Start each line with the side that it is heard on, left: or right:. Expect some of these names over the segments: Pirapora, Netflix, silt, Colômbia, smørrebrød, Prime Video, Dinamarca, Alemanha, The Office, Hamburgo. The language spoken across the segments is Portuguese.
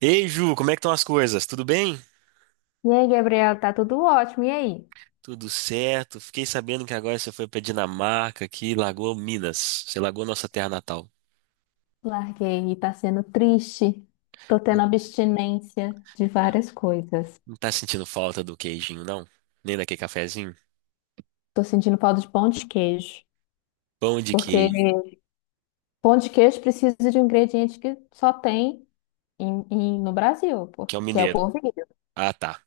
right: Ei, Ju, como é que estão as coisas? Tudo bem?
left: E aí, Gabriel, tá tudo ótimo. E aí?
right: Tudo certo. Fiquei sabendo que agora você foi pra Dinamarca, aqui Lagoa Minas. Você largou nossa terra natal.
left: Larguei e tá sendo triste. Tô tendo
right: Não
left: abstinência de
right: tá
left: várias coisas.
right: não tá sentindo falta do queijinho, não? Nem daquele cafezinho?
left: Tô sentindo falta de pão de queijo,
right: Pão de
left: porque
right: queijo,
left: pão de queijo precisa de um ingrediente que só tem no Brasil,
right: que é o
left: que é o
right: mineiro.
left: polvilho.
right: Ah, tá.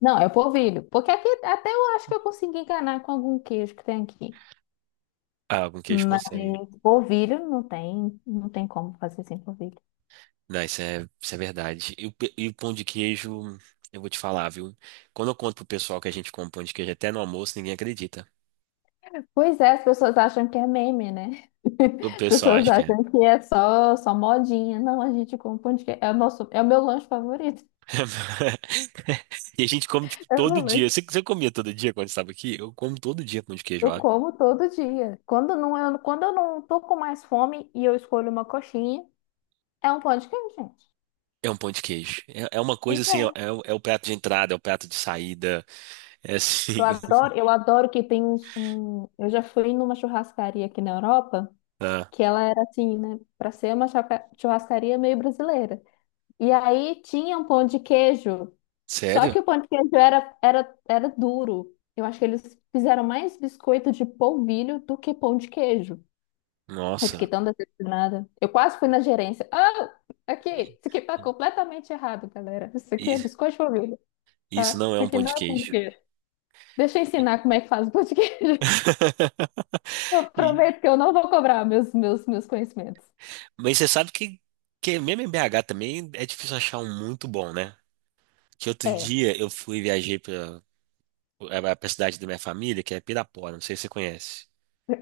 left: Não, é o polvilho, porque aqui até eu acho que eu consegui enganar com algum queijo que tem aqui.
right: Ah, com queijo
left: Mas
right: consegue.
left: polvilho não tem, não tem como fazer sem polvilho.
right: Não, isso é verdade. E o pão de queijo, eu vou te falar, viu? Quando eu conto pro pessoal que a gente come pão de queijo até no almoço, ninguém acredita.
left: Pois é, as pessoas acham que é meme, né?
right: O
left: As
right: pessoal
left: pessoas
right: acha que é.
left: acham que é só modinha. Não, a gente come pão de queijo. É o meu lanche favorito.
right: E a gente come, tipo,
left: É o meu
right: todo dia.
left: lanche.
right: Você comia todo dia quando estava aqui? Eu como todo dia pão de queijo,
left: Eu
right: ó.
left: como todo dia. Quando não, quando eu não tô com mais fome e eu escolho uma coxinha, é um pão de queijo, gente.
right: É um pão de queijo. É uma coisa
left: Pois é.
right: assim, é o prato de entrada, é o prato de saída. É assim.
left: Eu adoro que tem um... Eu já fui numa churrascaria aqui na Europa,
right: Ah,
left: que ela era assim, né? Pra ser uma churrascaria meio brasileira. E aí tinha um pão de queijo. Só
right: sério?
left: que o pão de queijo era duro. Eu acho que eles fizeram mais biscoito de polvilho do que pão de queijo. Eu fiquei
right: Nossa.
left: tão decepcionada. Eu quase fui na gerência. Ah, aqui, isso aqui tá completamente errado, galera. Isso aqui é
right: Isso,
left: biscoito de polvilho,
right: isso
left: tá?
right: não é
left: Isso
right: um
left: aqui
right: pão de
left: não é pão de
right: queijo.
left: queijo. Deixa eu ensinar como é que faz o pão de queijo. Eu
right: E-
left: prometo que eu não vou cobrar meus conhecimentos.
right: Mas você sabe que mesmo em BH também é difícil achar um muito bom, né? Que outro
left: É,
right: dia eu fui viajei para a cidade da minha família, que é Pirapora, não sei se você conhece.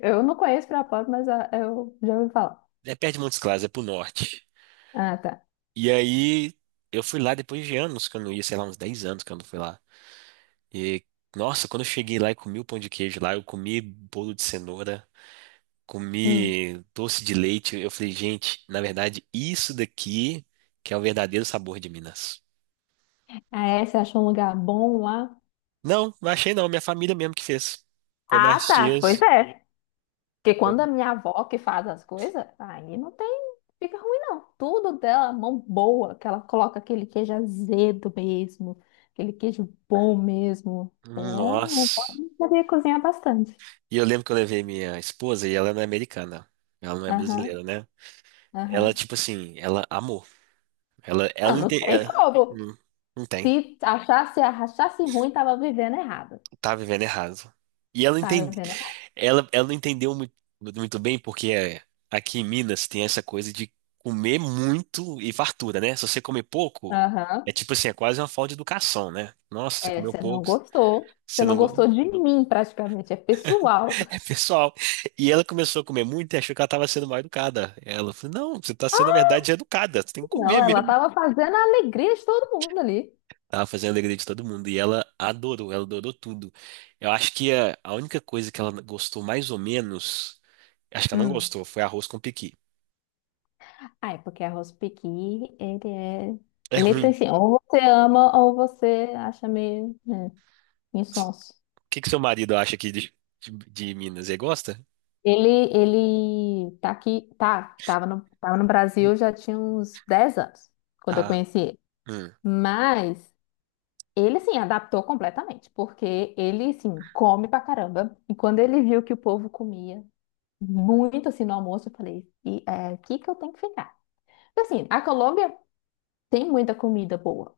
left: eu não conheço Pirapora, mas ah, eu já ouvi falar.
right: É perto de Montes Claros, é pro norte.
left: Ah, tá.
right: E aí eu fui lá depois de anos que eu não ia, sei lá, uns 10 anos que eu não fui lá. E nossa, quando eu cheguei lá e comi o pão de queijo lá, eu comi bolo de cenoura,
left: Hum.
right: comi doce de leite. Eu falei, gente, na verdade, isso daqui que é o verdadeiro sabor de Minas.
left: Ah, é? Você achou um lugar bom lá?
right: Não, não achei não, minha família mesmo que fez. Foi minhas
left: Ah, tá. Pois
right: tias.
left: é. Porque quando a minha avó que faz as coisas, aí não tem, fica ruim não. Tudo dela, mão boa, que ela coloca aquele queijo azedo mesmo, aquele queijo bom mesmo. É, não
right: Nossa.
left: pode saber cozinhar bastante.
right: E eu lembro que eu levei minha esposa e ela não é americana. Ela não é
left: Aham,
right: brasileira, né? Ela,
left: aham.
right: tipo assim, ela amou. Ela,
left: Não,
right: ela não
left: não
right: tem.
left: tem como.
right: Não, não tem.
left: Se achasse, achasse ruim, tava vivendo errado.
right: Tá vivendo errado. E ela
left: Tava
right: entende,
left: vivendo errado.
right: ela não entendeu muito, muito bem, porque é, aqui em Minas tem essa coisa de comer muito e fartura, né? Se você comer pouco, é
left: Aham.
right: tipo assim, é quase uma falta de educação, né? Nossa, você
left: É,
right: comeu
left: você não
right: pouco,
left: gostou. Você
right: você
left: não
right: não.
left: gostou de mim, praticamente. É pessoal.
right: É pessoal. E ela começou a comer muito e achou que ela estava sendo mal educada. Ela falou: Não, você está sendo, na verdade, educada. Você tem que comer
left: Não, ela
right: mesmo.
left: tava fazendo a alegria de todo mundo ali.
right: Ela fazia a alegria de todo mundo e ela adorou tudo. Eu acho que a única coisa que ela gostou mais ou menos, acho que ela não
left: Hum.
right: gostou, foi arroz com pequi.
left: Ah, é porque arroz pequi, ele é.
right: É
left: Ele tem
right: ruim. O
left: assim, ou você ama ou você acha meio, né, insonso.
right: que que seu marido acha aqui de Minas? Ele gosta?
left: Ele tá aqui, tava no Brasil já tinha uns 10 anos, quando eu
right: Ah,
left: conheci ele.
right: hum,
left: Mas ele, assim, adaptou completamente, porque ele, assim, come pra caramba. E quando ele viu que o povo comia muito, assim, no almoço, eu falei, e é aqui que eu tenho que ficar. Assim, a Colômbia tem muita comida boa.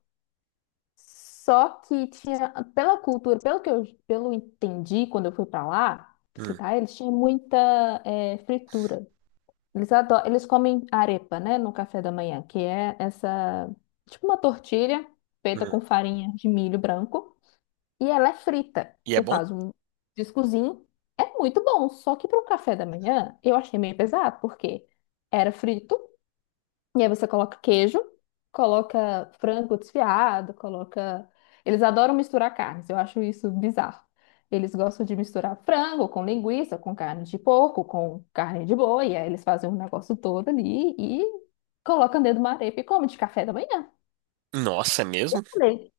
left: Só que tinha, pela cultura, pelo que eu, pelo eu entendi quando eu fui pra lá
right: hum,
left: visitar eles, tinha muita fritura. Eles adoram, eles comem arepa, né, no café da manhã, que é essa, tipo uma tortilha feita
right: hum.
left: com farinha de milho branco e ela é frita.
right: E é
left: Você
right: bom?
left: faz um discozinho, é muito bom, só que para um café da manhã eu achei meio pesado, porque era frito e aí você coloca queijo, coloca frango desfiado, coloca. Eles adoram misturar carnes, eu acho isso bizarro. Eles gostam de misturar frango com linguiça, com carne de porco, com carne de boi, e aí eles fazem um negócio todo ali e colocam dentro de uma arepa e comem de café da manhã.
right: Nossa, é
left: E
right: mesmo?
left: eu falei,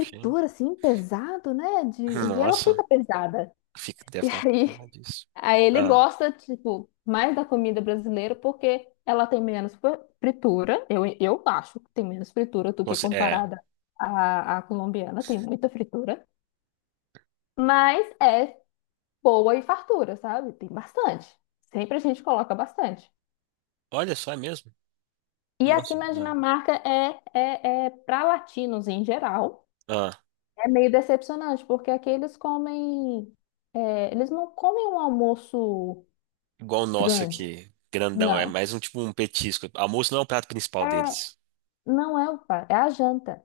right: Sim.
left: assim, pesado, né? De... E ela fica
right: Nossa,
left: pesada.
right: fica, deve
left: E
right: ficar com
left: aí,
right: disso.
left: aí ele
right: Ah,
left: gosta, tipo, mais da comida brasileira porque ela tem menos fritura. Eu acho que tem menos fritura do que
right: você, é.
left: comparada à colombiana. Tem muita fritura. Mas é boa e fartura, sabe? Tem bastante. Sempre a gente coloca bastante.
right: Olha só, é mesmo?
left: E aqui
right: Nossa,
left: na
right: ah,
left: Dinamarca é para latinos em geral.
right: ah.
left: É meio decepcionante, porque aqui eles comem. É, eles não comem um almoço
right: Igual o nosso
left: grande,
right: aqui, grandão, é
left: não.
right: mais um tipo um petisco. Almoço não é o prato principal
left: É.
right: deles.
left: Não é o par, é a janta.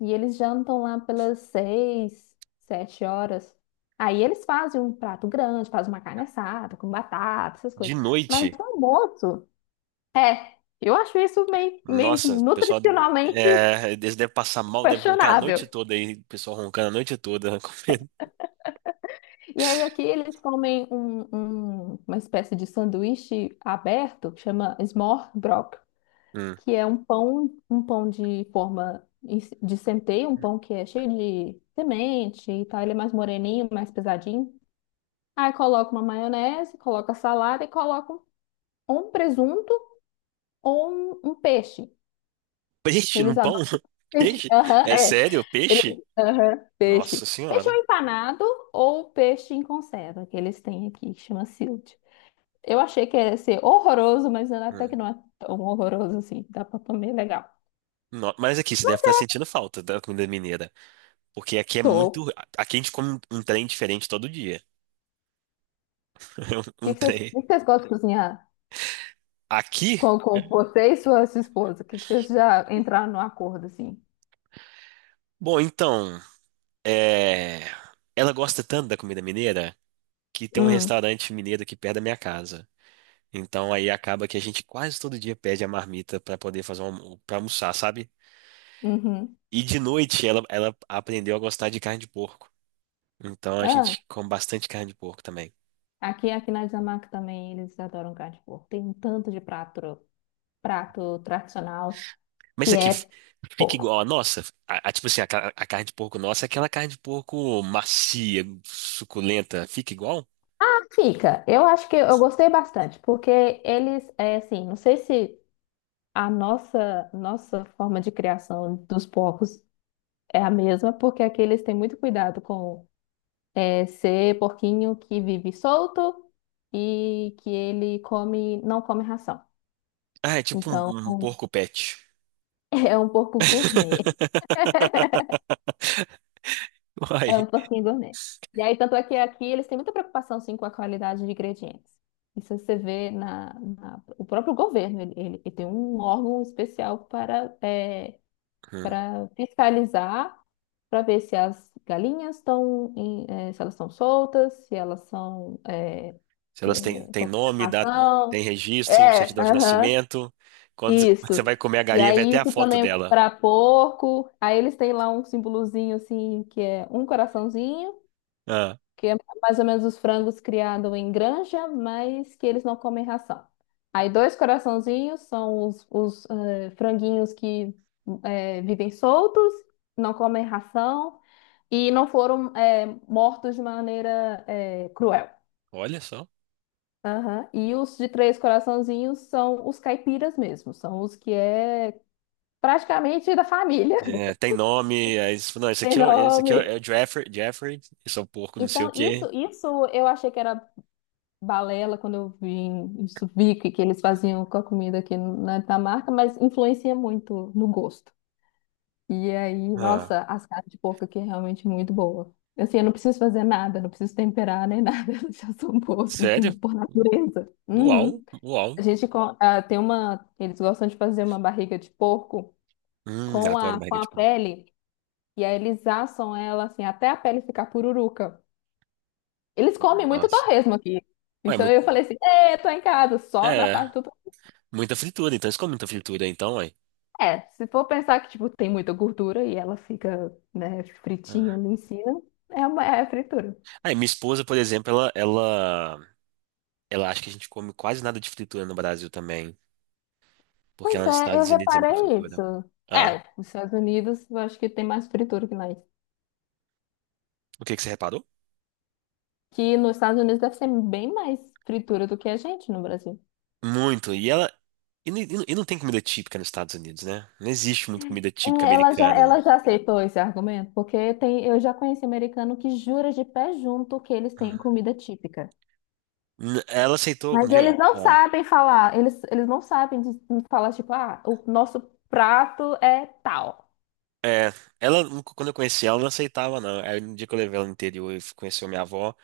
left: E eles jantam lá pelas 6, 7 horas. Aí eles fazem um prato grande, fazem uma carne assada, com batata, essas
right: De
left: coisas. Mas o
right: noite,
left: almoço, é, eu acho isso meio assim,
right: nossa, o pessoal,
left: nutricionalmente
right: eles devem passar mal, devem roncar a noite
left: questionável.
right: toda aí, o pessoal roncando a noite toda, comendo.
left: E aí aqui eles comem uma espécie de sanduíche aberto, que chama smørrebrød.
right: Hum.
left: Que é um pão de forma de centeio, um pão que é cheio de semente e tal. Ele é mais moreninho, mais pesadinho. Aí coloca uma maionese, coloca salada e coloca ou um presunto ou um peixe.
right: Peixe
left: Eles
right: no pão?
left: adoram peixe.
right: Peixe?
left: Aham,
right: É
left: é.
right: sério? Peixe?
left: Aham,
right: Nossa
left: peixe. Peixe ou
right: senhora.
left: empanado ou peixe em conserva, que eles têm aqui, que chama silt. Eu achei que ia ser horroroso, mas até que
right: Hum.
left: não é tão horroroso assim. Dá pra comer legal.
right: Mas aqui você deve estar sentindo falta da comida mineira, porque aqui é
left: Tô.
right: muito, aqui a gente come um trem diferente todo dia. Um trem.
left: O que que vocês gostam de cozinhar?
right: Aqui?
left: Com você e sua esposa? O que que vocês já entraram no acordo, assim?
right: Bom, então. É, ela gosta tanto da comida mineira que tem um
left: Hum,
right: restaurante mineiro aqui perto da minha casa. Então aí acaba que a gente quase todo dia pede a marmita pra poder para almoçar, sabe?
left: uhum.
right: E de noite ela aprendeu a gostar de carne de porco. Então a
left: Ah,
right: gente come bastante carne de porco também.
left: aqui na Dinamarca também eles adoram carne de porco. Tem um tanto de prato tradicional
right: Mas
left: que
right: isso aqui
left: é
right: fica
left: porco.
right: igual a nossa. Tipo assim, a carne de porco nossa é aquela carne de porco macia, suculenta. Fica igual?
left: Fica. Eu acho que eu gostei bastante, porque eles, é assim, não sei se nossa forma de criação dos porcos é a mesma, porque aqui eles têm muito cuidado com. É ser porquinho que vive solto e que ele come, não come ração.
right: Ah, é tipo
left: Então,
right: um porco pet.
left: é um porco gourmet.
right: Uai.
left: É um porquinho gourmet. E aí, tanto é que aqui eles têm muita preocupação, sim, com a qualidade de ingredientes. Isso você vê o próprio governo, ele tem um órgão especial para, é,
right: Hum.
left: para fiscalizar, para ver se as galinhas estão, se elas estão soltas, se elas são,
right: Se elas têm, têm
left: estão com
right: nome, data,
left: ração.
right: tem registro,
left: É,
right: certidão de
left: aham,
right: nascimento. Quando
left: isso.
right: você vai comer a
left: E
right: galinha, vai
left: aí,
right: até a
left: isso
right: foto
left: também é
right: dela.
left: para porco. Aí, eles têm lá um símbolozinho assim, que é um coraçãozinho,
right: Ah,
left: que é mais ou menos os frangos criados em granja, mas que eles não comem ração. Aí, dois coraçãozinhos são franguinhos que vivem soltos, não comem ração e não foram mortos de maneira cruel.
right: olha só.
left: Aham. E os de três coraçãozinhos são os caipiras mesmo, são os que é praticamente da família,
right: É, tem nome. Aí, você fala, não,
left: tem
right: esse aqui é, o é
left: nome.
right: o Jeffrey, Jeffrey. Esse é o porco, não sei o
left: Então, isso,
right: quê.
left: isso eu achei que era balela quando eu vim, isso vi que eles faziam com a comida aqui na Dinamarca, mas influencia muito no gosto. E aí,
right: Ah,
left: nossa, as carnes de porco aqui é realmente muito boa. Assim, eu não preciso fazer nada, não preciso temperar nem nada, elas já são boas
right: sério?
left: de, por natureza.
right: Uau,
left: Uhum.
right: uau.
left: Ah, tem uma. Eles gostam de fazer uma barriga de porco
right: Adoro
left: com
right: barriga
left: a
right: de porco.
left: pele. E aí eles assam ela assim até a pele ficar pururuca. Eles comem muito
right: Nossa.
left: torresmo aqui.
right: Ué,
left: Isso eu falei assim, é, tô em casa, só na
right: é,
left: parte do.
right: muita fritura. Então, eles comem muita fritura, então, ué.
left: É, se for pensar que, tipo, tem muita gordura e ela fica, né, fritinha
right: Ah.
left: ali em cima, é uma é fritura.
right: Aí, minha esposa, por exemplo, ela acha que a gente come quase nada de fritura no Brasil também. Porque
left: Pois
right: lá nos
left: é, eu
right: Estados Unidos é muita
left: reparei isso.
right: fritura. Ah,
left: É, os Estados Unidos, eu acho que tem mais fritura que nós.
right: o que que você reparou?
left: Que nos Estados Unidos deve ser bem mais fritura do que a gente no Brasil.
right: Muito. E ela. E não tem comida típica nos Estados Unidos, né? Não existe muita comida típica
left: É, ela
right: americana.
left: já aceitou esse argumento, porque tem, eu já conheci americano que jura de pé junto que eles têm comida típica.
right: Ela aceitou.
left: Mas
right: quando já-
left: eles não
right: ah.
left: sabem falar, eles não sabem de falar, tipo, ah, o nosso prato é tal.
right: É, ela, quando eu conheci ela, não aceitava, não. Aí no dia que eu levei ela no interior e conheceu minha avó.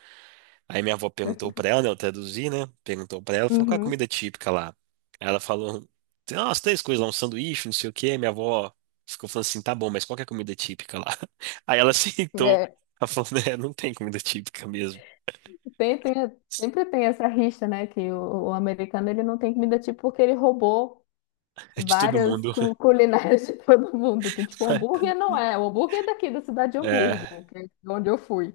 right: Aí minha avó perguntou pra ela, né? Eu traduzi, né? Perguntou pra ela, falou, qual é a
left: Uhum.
right: comida típica lá? Aí ela falou, tem umas três coisas lá, um sanduíche, não sei o quê. Minha avó ficou falando assim, tá bom, mas qual que é a comida típica lá? Aí ela aceitou.
left: É,
right: Ela falou, né, não tem comida típica mesmo.
left: sempre tem essa rixa, né? Que o americano ele não tem comida típica porque ele roubou
right: É de todo
left: várias
right: mundo.
left: culinárias de todo mundo. Então, tipo, hambúrguer não é. O hambúrguer é daqui da cidade de
right: É.
left: Hamburgo, que é de onde eu fui.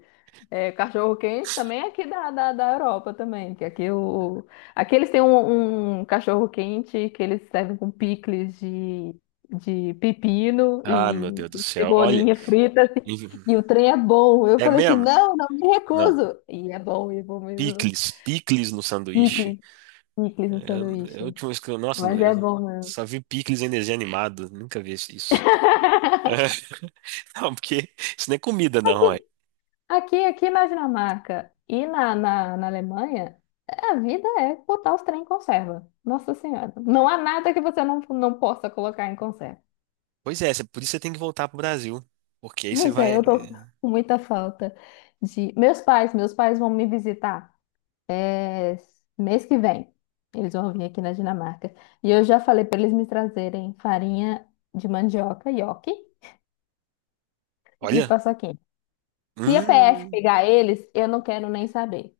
left: É, cachorro-quente também é aqui da Europa também, que aqui, o, aqui eles têm um cachorro-quente que eles servem com picles de pepino
right: Ah, meu Deus do
left: e
right: céu. Olha,
left: cebolinha frita, assim, e o trem é bom. Eu
right: é
left: falei assim,
right: mesmo?
left: não, não me
right: Não.
left: recuso. E é bom mesmo.
right: Picles, picles no sanduíche.
left: Picles, picles no
right: É a
left: sanduíche.
right: última vez que eu, nossa,
left: Mas é
right: eu
left: bom mesmo.
right: só vi picles em desenho animado. Nunca vi isso. Não, porque isso não é comida, não, ué.
left: Aqui, aqui na Dinamarca e na Alemanha, a vida é botar os trem em conserva. Nossa Senhora. Não há nada que você não possa colocar em conserva.
right: Pois é, por isso você tem que voltar pro Brasil. Porque aí você
left: Pois é,
right: vai.
left: eu tô com muita falta de. Meus pais vão me visitar é, mês que vem. Eles vão vir aqui na Dinamarca. E eu já falei para eles me trazerem farinha de mandioca, nhoque e
right: Olha.
left: paçoquinha. Se a PF
right: Hum.
left: pegar eles, eu não quero nem saber.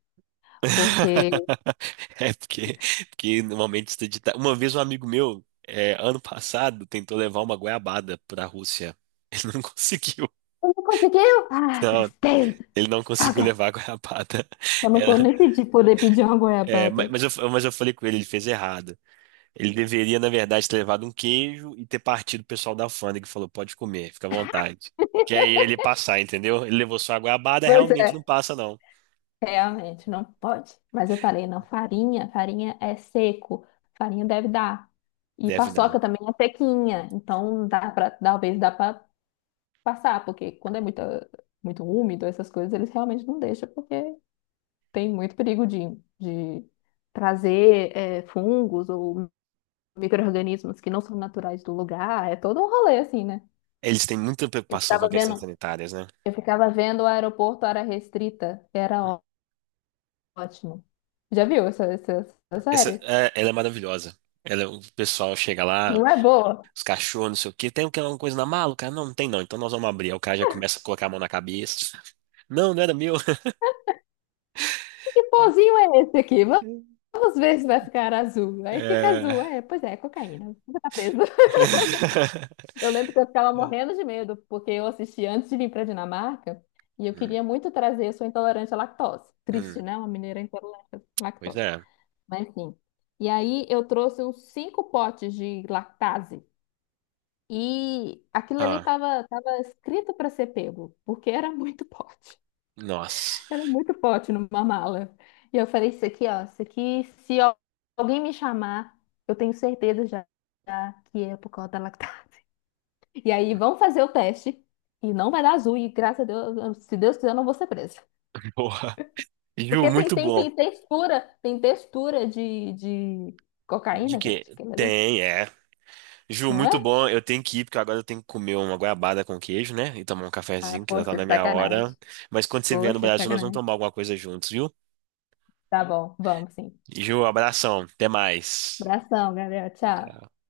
left: Porque.
right: É porque normalmente você edita. Uma vez um amigo meu, ano passado, tentou levar uma goiabada pra Rússia. Ele não conseguiu.
left: Não conseguiu? Ah,
right: Não,
left: tristeza.
right: ele não conseguiu
left: Droga.
right: levar a goiabada.
left: Eu não vou nem pedir, poder pedir uma
right: É, é, ma-
left: goiabada.
right: mas eu, mas eu falei com ele, ele fez errado. Ele deveria, na verdade, ter levado um queijo e ter partido o pessoal da alfândega que falou, pode comer, fica à vontade. Que aí ele ia passar, entendeu? Ele levou só a goiabada,
left: Pois é.
right: realmente não passa, não.
left: Realmente, não pode. Mas eu falei, não, farinha é seco. Farinha deve dar. E
right: Deve
left: paçoca
right: dar.
left: também é sequinha. Então, dá pra, talvez dá pra passar, porque quando é muito, muito úmido, essas coisas, eles realmente não deixam, porque tem muito perigo de trazer fungos ou micro-organismos que não são naturais do lugar. É todo um rolê, assim, né?
right: Eles têm muita
left: Eu
right: preocupação com
left: ficava
right: as questões
left: vendo.
right: sanitárias, né?
left: Eu ficava vendo o aeroporto área restrita, era ótimo. Já viu essa
right: Essa,
left: série?
right: ela é maravilhosa. É o pessoal chega lá,
left: Não é boa?
right: os cachorros, não sei o quê. Tem alguma coisa na mala? O cara, não, não tem não. Então nós vamos abrir. Aí o cara já começa a colocar a mão na cabeça. Não, não era meu.
left: Que pozinho é esse aqui? Vamos ver se vai ficar azul. Aí fica azul.
right: É.
left: É, pois é, cocaína. Você tá preso. Eu lembro que eu ficava morrendo de medo, porque eu assisti antes de vir para Dinamarca e eu
right: Hum,
left: queria muito trazer. Eu sou intolerante à lactose.
right: hum,
left: Triste, né? Uma mineira intolerante à
right: pois
left: lactose.
right: é.
left: Mas sim. E aí eu trouxe uns 5 potes de lactase. E aquilo ali
right: Ah,
left: estava, tava tava escrito para ser pego, porque era muito pote.
right: nossa.
left: Era muito pote numa mala. E eu falei, isso aqui, ó, isso aqui, se alguém me chamar, eu tenho certeza já que é por causa da lactase. E aí, vamos fazer o teste. E não vai dar azul, e graças a Deus, se Deus quiser, eu não vou ser presa.
right: Porra. Ju,
left: Porque
right: muito bom.
left: tem textura de
right: De
left: cocaína,
right: quê?
left: gente. Aquilo ali.
right: Tem, é. Ju,
left: Não
right: muito
left: é?
right: bom. Eu tenho que ir, porque agora eu tenho que comer uma goiabada com queijo, né? E tomar um
left: Ah,
right: cafezinho, que já tá
left: poxa,
right: na minha
left: sacanagem.
right: hora. Mas quando você vier no
left: Poxa,
right: Brasil, nós vamos
left: sacanagem.
right: tomar alguma coisa juntos, viu?
left: Tá bom, vamos sim.
right: Ju, abração. Até mais.
left: Abração, Gabriel. Tchau.
right: Tchau.